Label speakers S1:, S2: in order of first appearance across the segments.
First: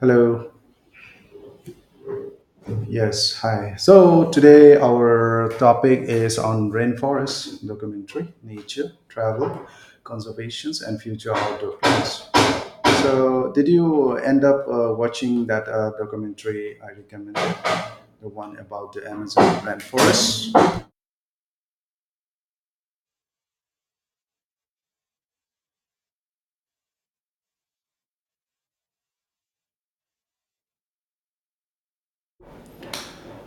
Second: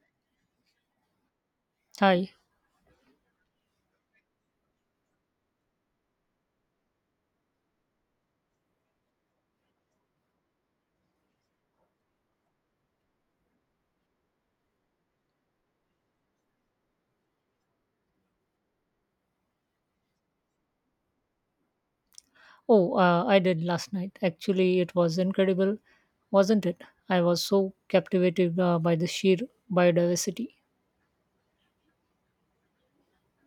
S1: Hello.
S2: Hi.
S1: Yes. Hi. So today our topic is on rainforest documentary, nature, travel, conservations, and future outdoor plans. So did you end up watching that documentary I recommended, the one about the Amazon rainforest?
S2: Oh, I did last night. Actually, it was incredible, wasn't it? I was so captivated by the sheer biodiversity.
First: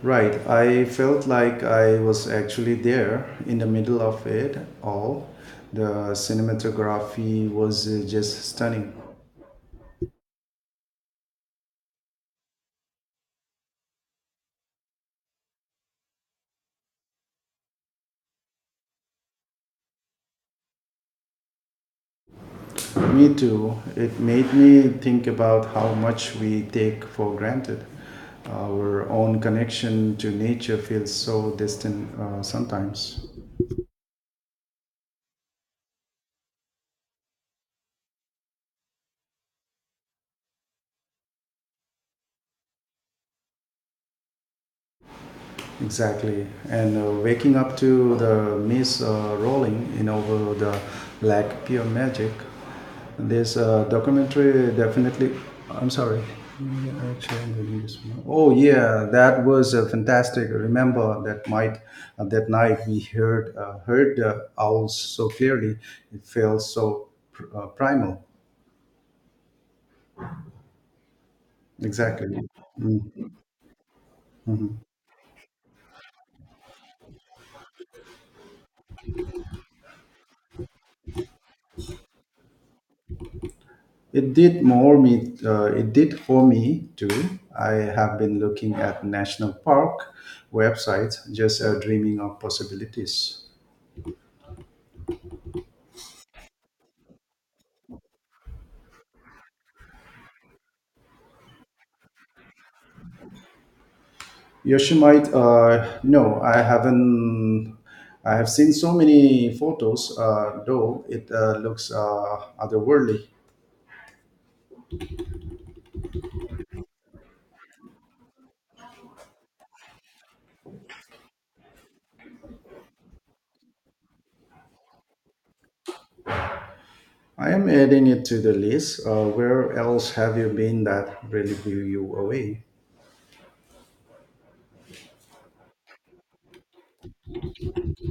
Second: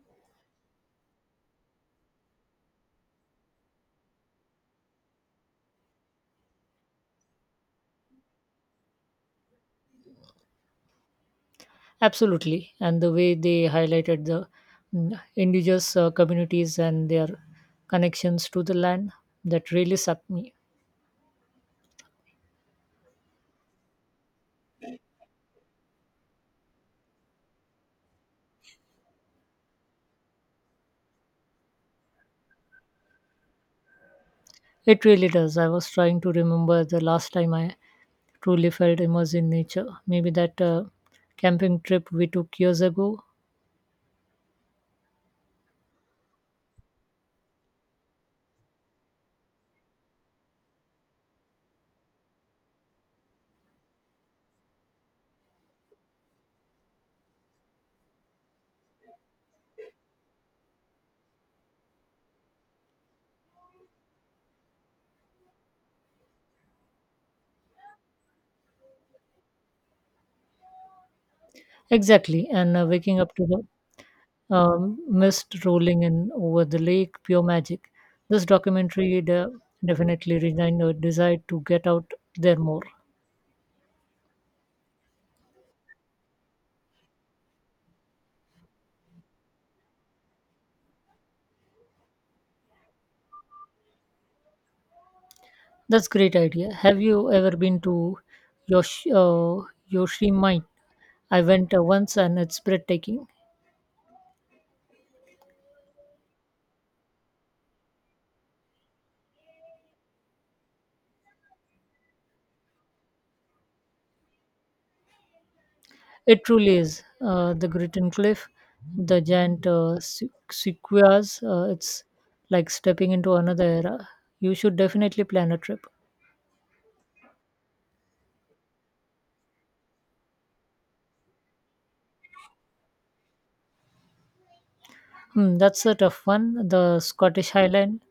S1: Right. I felt like I was actually there in the middle of it all. The cinematography was just stunning.
S2: Absolutely. And the way they highlighted the indigenous communities and their connections to the land, that really sucked me.
S1: Me too. It made me think about how much we take for granted. Our own connection to nature feels so distant sometimes.
S2: It really does. I was trying to remember the last time I truly felt immersed in nature. Maybe that camping trip we took years ago.
S1: Exactly, and waking up to the mist rolling in over the lake, pure magic. This documentary definitely. I'm sorry. Yeah, actually, I'm reading this one. Oh yeah, that was fantastic. Remember that night? That night we heard the owls so clearly. It felt so primal. Exactly.
S2: Exactly. And waking up to the mist rolling in over the lake, pure magic. This definitely resigned a desire to get out there more.
S1: It did more me. It did for me too. I have been looking at national park websites, just dreaming of possibilities.
S2: That's great idea. Have you ever been to Yosh- uh, Yoshimite? I went once and it's breathtaking.
S1: Yoshimite, no, I haven't. I have seen so many photos, though it looks otherworldly.
S2: It truly is. The Gritten Cliff, the giant sequoias, it's like stepping into another era. You should definitely plan a trip.
S1: I am adding it to the list. Where else have you been that really blew you away?
S2: Hmm, that's a tough one. The Scottish Highland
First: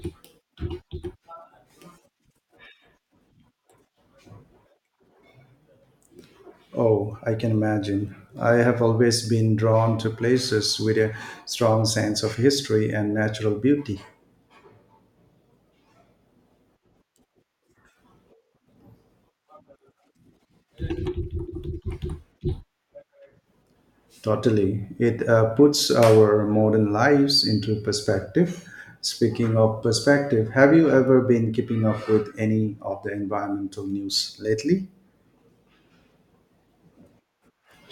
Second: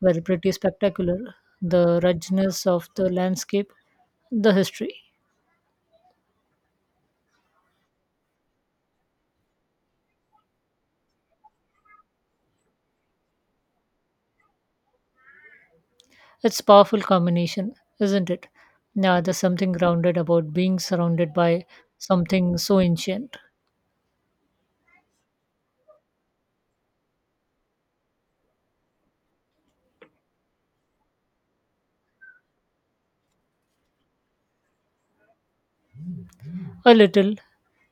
S2: were pretty spectacular. The ruggedness of the landscape, the history.
S1: Oh, I can imagine. I have always been drawn to places with a strong sense of history and natural beauty.
S2: It's a powerful combination, isn't it? Now, there's something grounded about being surrounded by something so ancient.
S1: Totally. It puts our modern lives into perspective. Speaking of perspective, have you ever been keeping up with any of the environmental news lately?
S2: A little.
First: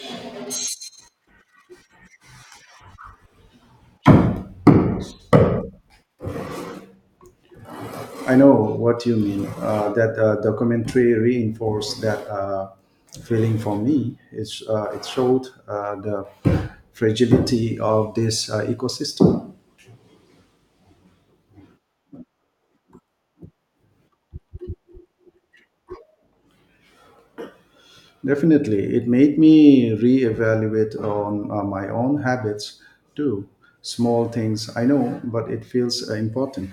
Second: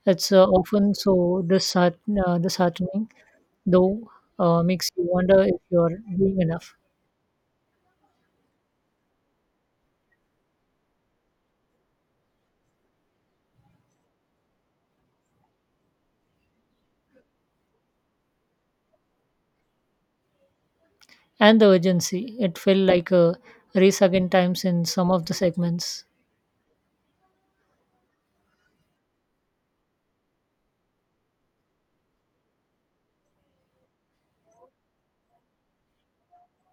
S2: It's often so disheartening, though, makes you wonder if you're doing enough.
S1: I know what you mean. That documentary reinforced that feeling for me. It showed the fragility of this ecosystem.
S2: And the urgency. It felt like a race against times in some of the segments.
S1: Definitely, it made me reevaluate on my own habits too. Small things, I know, but it feels important.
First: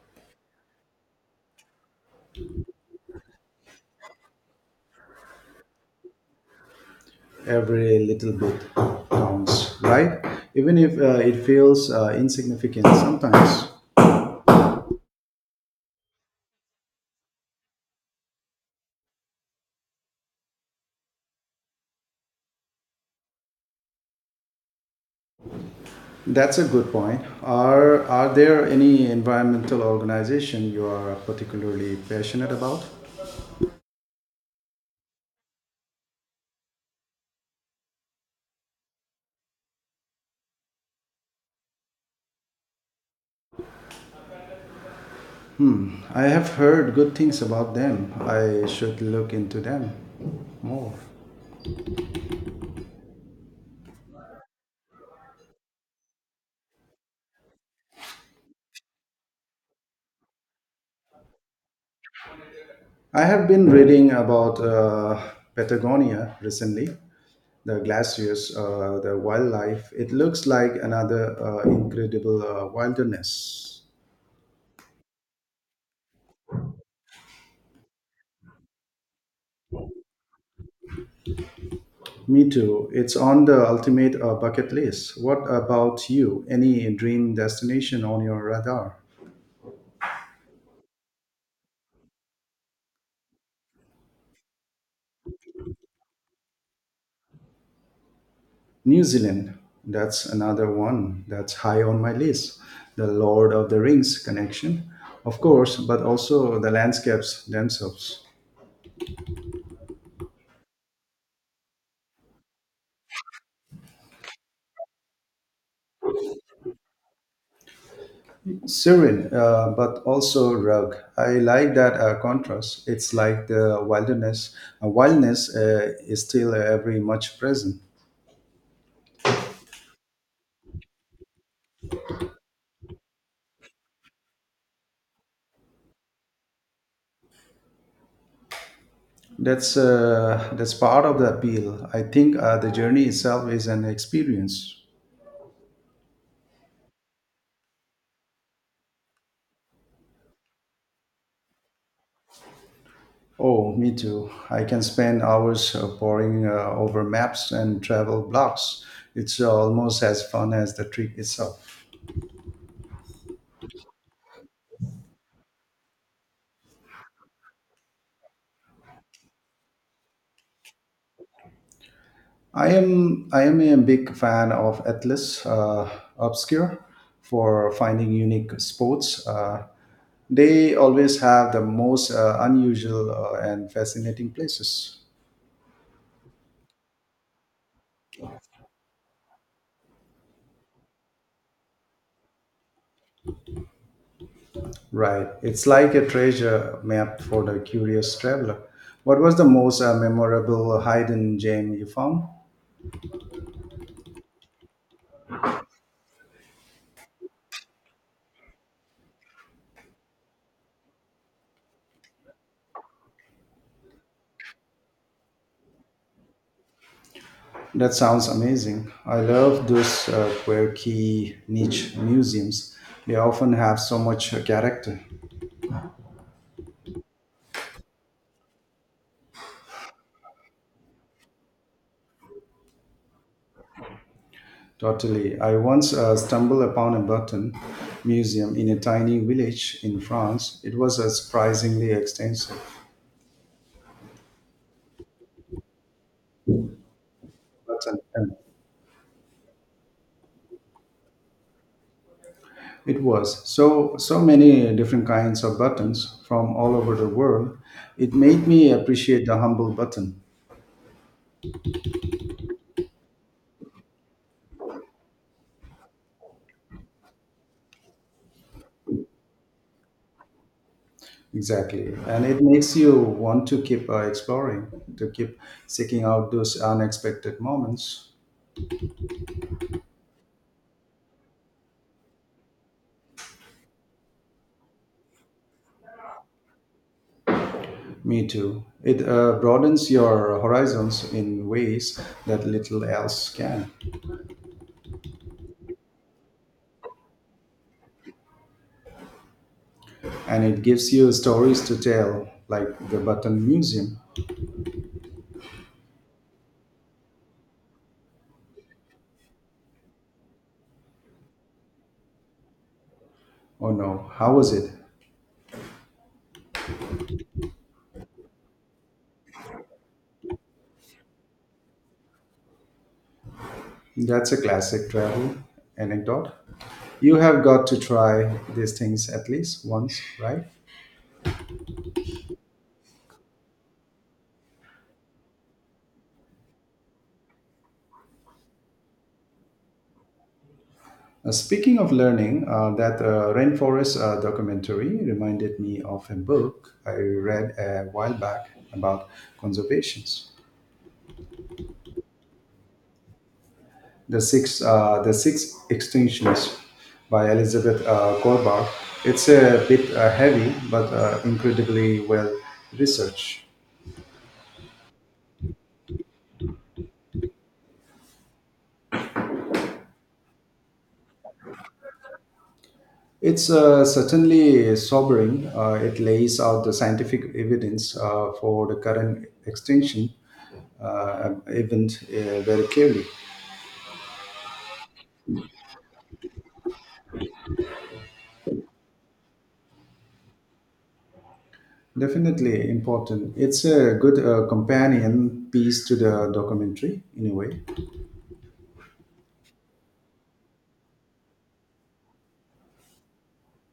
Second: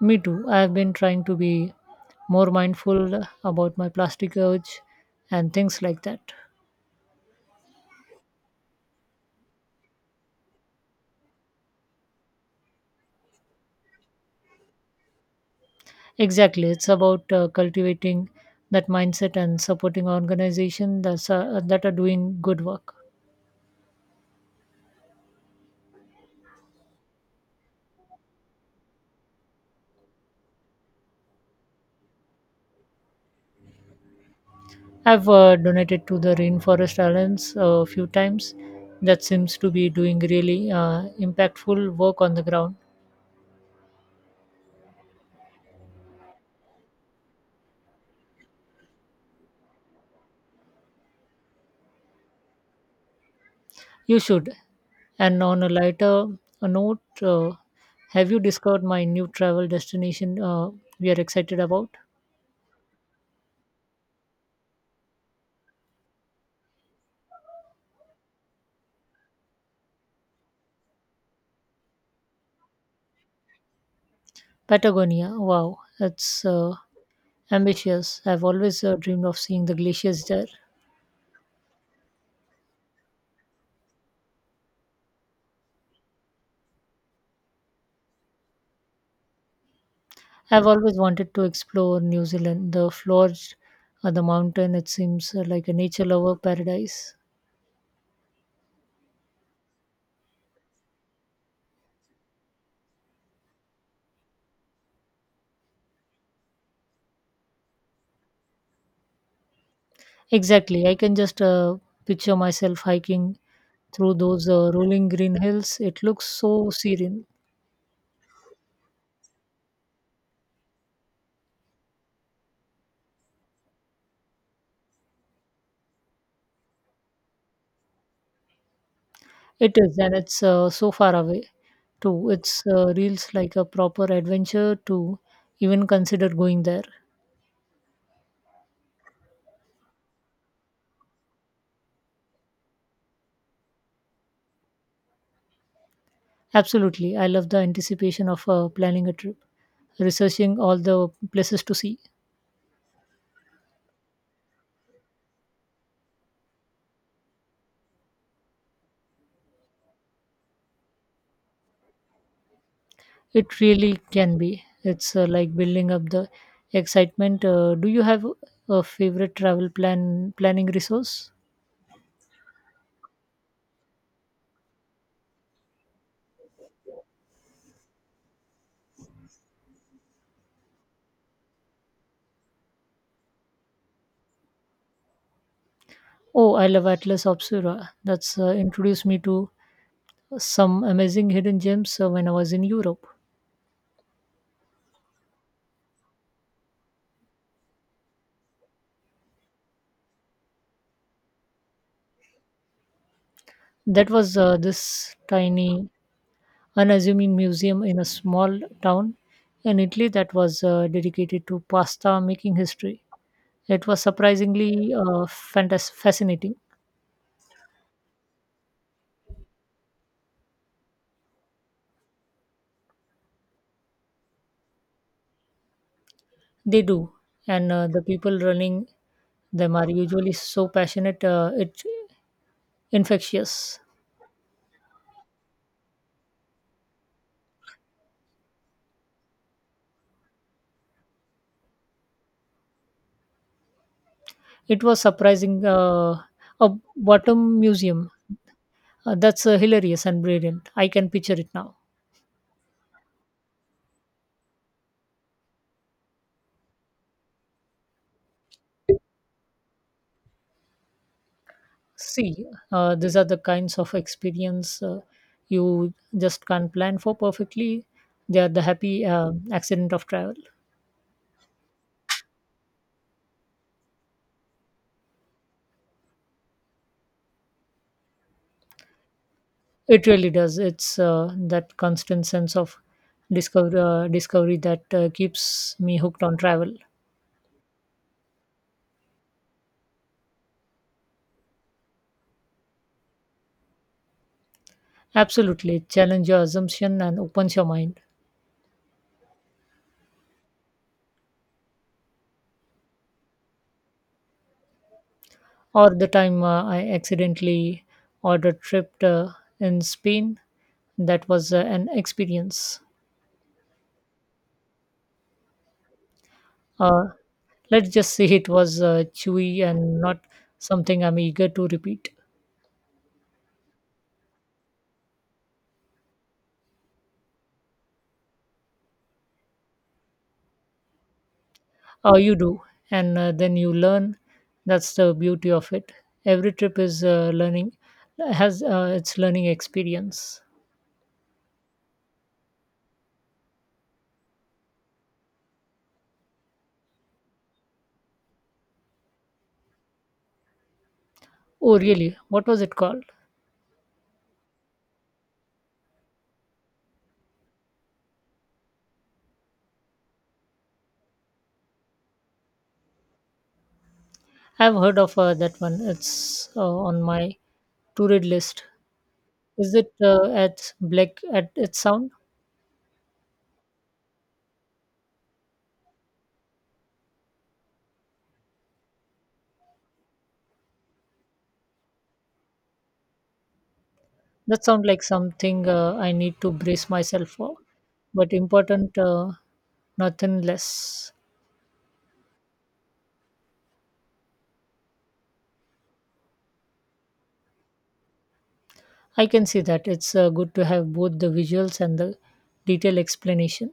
S2: Me too. I've been trying to be more mindful about my plastic urge and things like that.
S1: Every little bit counts, right? Even if it feels insignificant sometimes.
S2: Exactly. It's about cultivating that mindset and supporting organizations that are doing good work.
S1: That's a good point. Are there any environmental organization you are particularly passionate about?
S2: I've donated to the Rainforest Alliance a few times. That seems to be doing really impactful work on the ground.
S1: I have heard good things about them. I should look into them more.
S2: You should. And on a lighter note, have you discovered my new travel destination we are excited about?
S1: I have been reading about Patagonia recently, the glaciers, the wildlife. It looks like another incredible wilderness.
S2: Patagonia. Wow, that's ambitious. I've always dreamed of seeing the glaciers there.
S1: Me too. It's on the ultimate bucket list. What about you? Any dream destination on your radar?
S2: I've always wanted to explore New Zealand, the fjords, the mountain. It seems like a nature lover paradise.
S1: New Zealand. That's another one that's high on my list. The Lord of the Rings connection, of course, but also the landscapes themselves.
S2: Exactly. I can just picture myself hiking through those rolling green hills. It looks so serene.
S1: Serene, but also rugged. I like that contrast. It's like the wilderness. Wildness is still very much present.
S2: It is, and it's so far away too. It's reels like a proper adventure to even consider going there.
S1: That's part of the appeal. I think the journey itself is an experience.
S2: Absolutely. I love the anticipation of planning a trip, researching all the places to see.
S1: Oh, me too. I can spend hours poring over maps and travel blogs. It's almost as fun as the trip itself.
S2: It really can be. It's like building up the excitement. Do you have a favorite travel planning resource?
S1: I am a big fan of Atlas Obscure for finding unique sports. They always have the most unusual and fascinating places.
S2: Oh, I love Atlas Obscura. That's introduced me to some amazing hidden gems when I was in Europe.
S1: Right, it's like a treasure map for the curious traveler. What was the most memorable hidden gem you found?
S2: That was this tiny, unassuming museum in a small town in Italy that was dedicated to pasta making history. It was surprisingly fascinating.
S1: That sounds amazing. I love those quirky niche museums. They often have so much character.
S2: They do, and the people running them are usually so passionate. It infectious.
S1: Totally. I once stumbled upon a button museum in a tiny village in France. It was a surprisingly extensive
S2: It was surprising. A bottom
S1: button.
S2: museum.
S1: Pen.
S2: That's hilarious and brilliant. I can picture it now.
S1: It was so many different kinds of buttons from all over the world. It made me appreciate the humble button.
S2: See, these are the kinds of experience you just can't plan for perfectly. They are the happy accident of travel.
S1: Exactly, and it makes you want to keep exploring, to keep seeking out those unexpected moments.
S2: It really does. It's that constant sense of discover, discovery that keeps me hooked on travel.
S1: Me too. It broadens your horizons in ways that little else can.
S2: Absolutely. It Challenge your assumption and opens your mind.
S1: And it gives you stories to tell, like the Button Museum.
S2: Or the time I accidentally ordered trip in Spain, that was an experience.
S1: Oh no, how was it?
S2: Uh, let's just say it was chewy and not something I'm eager to repeat.
S1: That's a classic travel anecdote. You have got to try these things at least once, right?
S2: Oh, you do, and then you learn. That's the beauty of it. Every trip is learning, has its learning experience.
S1: Speaking of learning, that rainforest documentary reminded me of a book I read a while back about conservations.
S2: Oh, really? What was it called?
S1: The six extinctions by Elizabeth Goldbach. It's a bit heavy, but incredibly well researched.
S2: I've heard of that one. It's on my to read list. Is it at Black at its sound?
S1: It's certainly sobering. It lays out the scientific evidence for the current extinction event very clearly.
S2: That sounds like something I need to brace myself for, but important, nothing less.
S1: Definitely important. It's a good companion piece to the documentary in a way.
S2: I can see that it's good to have both the visuals and the detailed explanation.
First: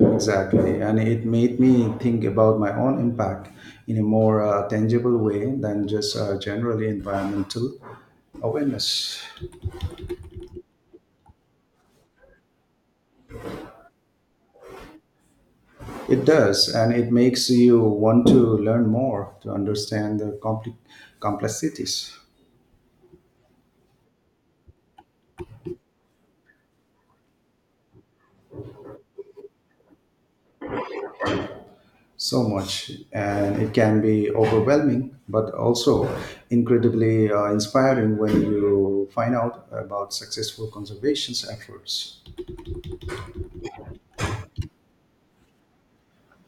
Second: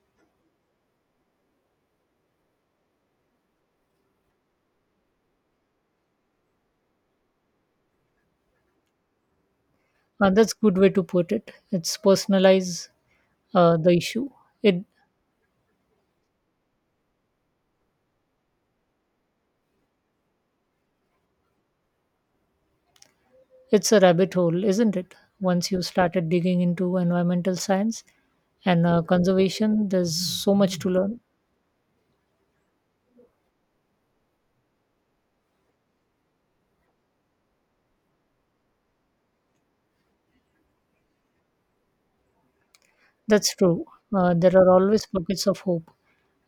S1: Exactly. And it made me think about my own impact in a more tangible way than just generally environmental awareness.
S2: That's good way to put it. It's personalize the issue. It
S1: It does, and it makes you want to learn more to understand the compli complexities.
S2: it's a rabbit hole, isn't it? Once you started digging into environmental science and conservation, there's so much to learn.
S1: So much. And it can be overwhelming, but also incredibly inspiring when you find out about successful conservation efforts.
S2: That's true. There are always pockets of hope,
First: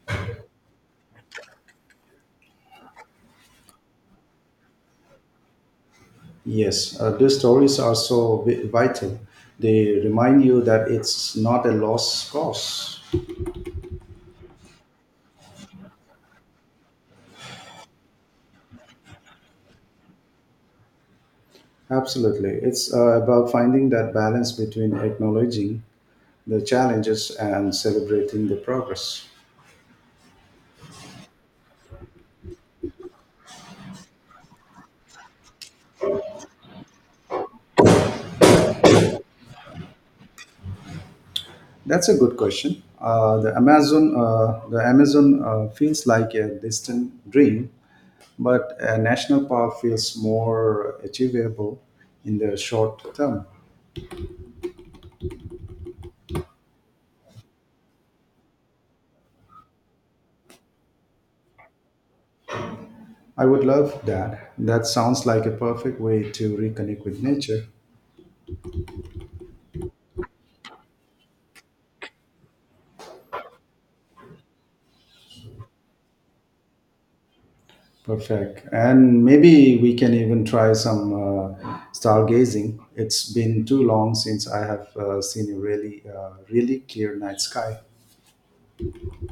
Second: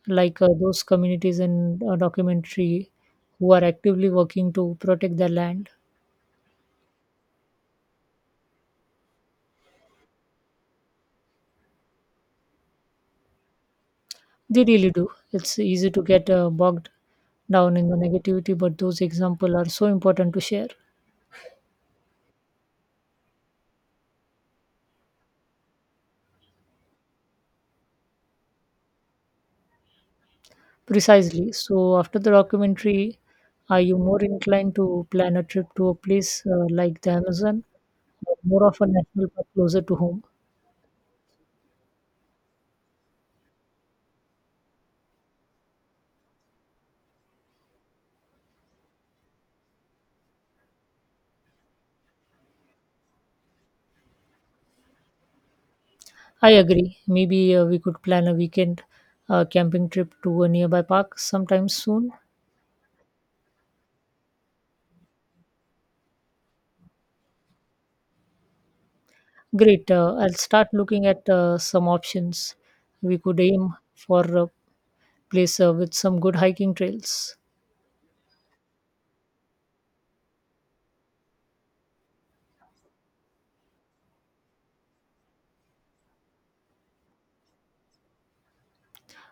S2: like those communities in a documentary who are actively working to protect their land.
S1: Yes, these stories are so vital. They remind you that it's not a lost cause.
S2: They really do. It's easy to get bogged down in the negativity, but those examples are so important to share.
S1: Absolutely. It's about finding that balance between acknowledging the challenges and celebrating the progress.
S2: Precisely. So, after the documentary, are you more inclined to plan a trip to a place like the Amazon or more of a national park closer to home?
S1: That's a good question. The Amazon feels like a distant dream, but a national park feels more achievable in the short term.
S2: I agree. Maybe we could plan a weekend camping trip to a nearby park sometime soon.
S1: I would love that. That sounds like a perfect way to reconnect with nature.
S2: Great. I'll start looking at some options. We could aim for a place with some good hiking trails.
S1: Perfect. And maybe we can even try some stargazing. It's been too long since I have seen a really clear night sky.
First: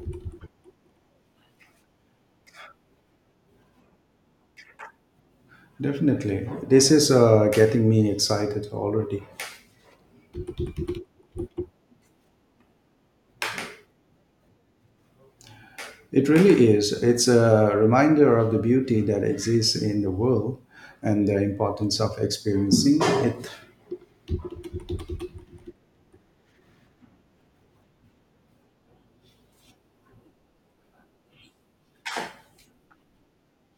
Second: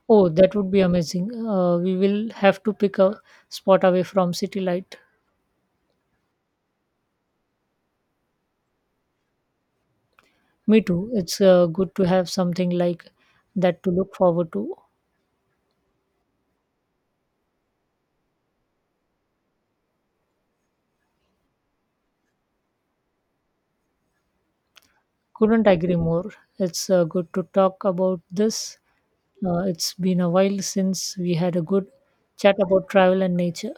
S2: Oh, that would be amazing. We will have to pick a spot away from city light.
S1: Definitely. This is getting me excited already.
S2: Me too. It's good to have something like that to look forward to.
S1: It really is. It's a reminder of the beauty that exists in the world and the importance of experiencing it.
S2: Couldn't agree more. It's good to talk about this. It's been a while since we had a good chat about travel and nature.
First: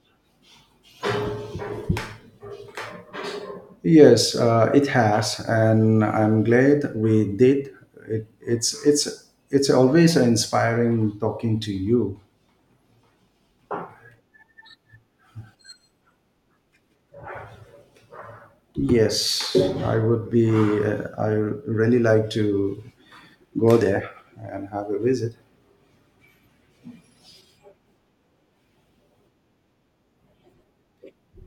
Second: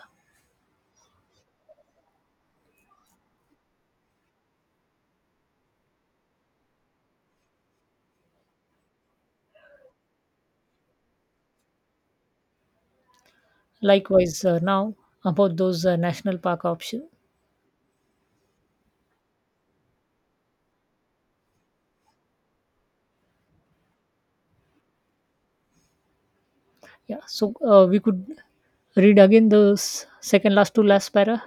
S1: Yes, it has, and I'm glad we did. It, it's always inspiring talking to you.
S2: Likewise, now about those national park option.
S1: Yes, I would be. I really like to go there and have a visit.
S2: Yeah, so we could read again those second last to last para,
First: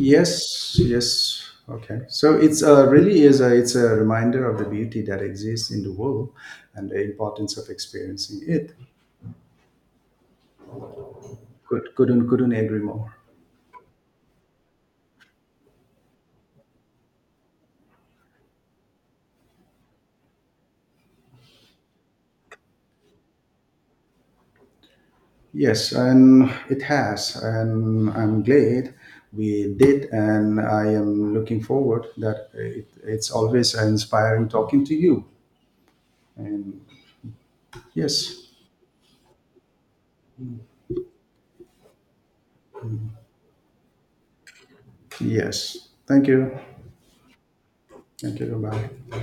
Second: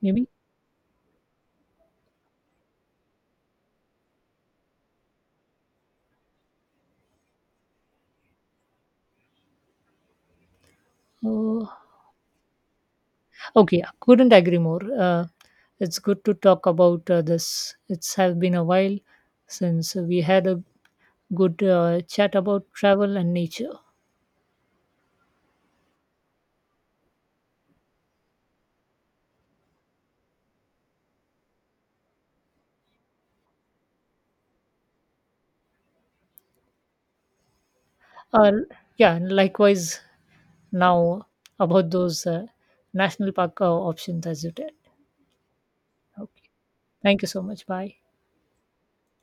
S2: maybe.
S1: yes. Okay. So it's a reminder of the beauty that exists in the world and the importance of experiencing it.
S2: Uh,
S1: Couldn't agree more.
S2: okay, yeah, couldn't agree more. It's good to talk about this. It's have been a while since we had a good chat about travel and nature.
S1: Yes, and it has, and I'm glad we did, and I am looking forward that it's always inspiring talking to you. And yes,
S2: Uh, yeah, likewise now about those national park options as you did.
S1: yes,
S2: Okay. Thank you so much. Bye.
S1: thank you, bye.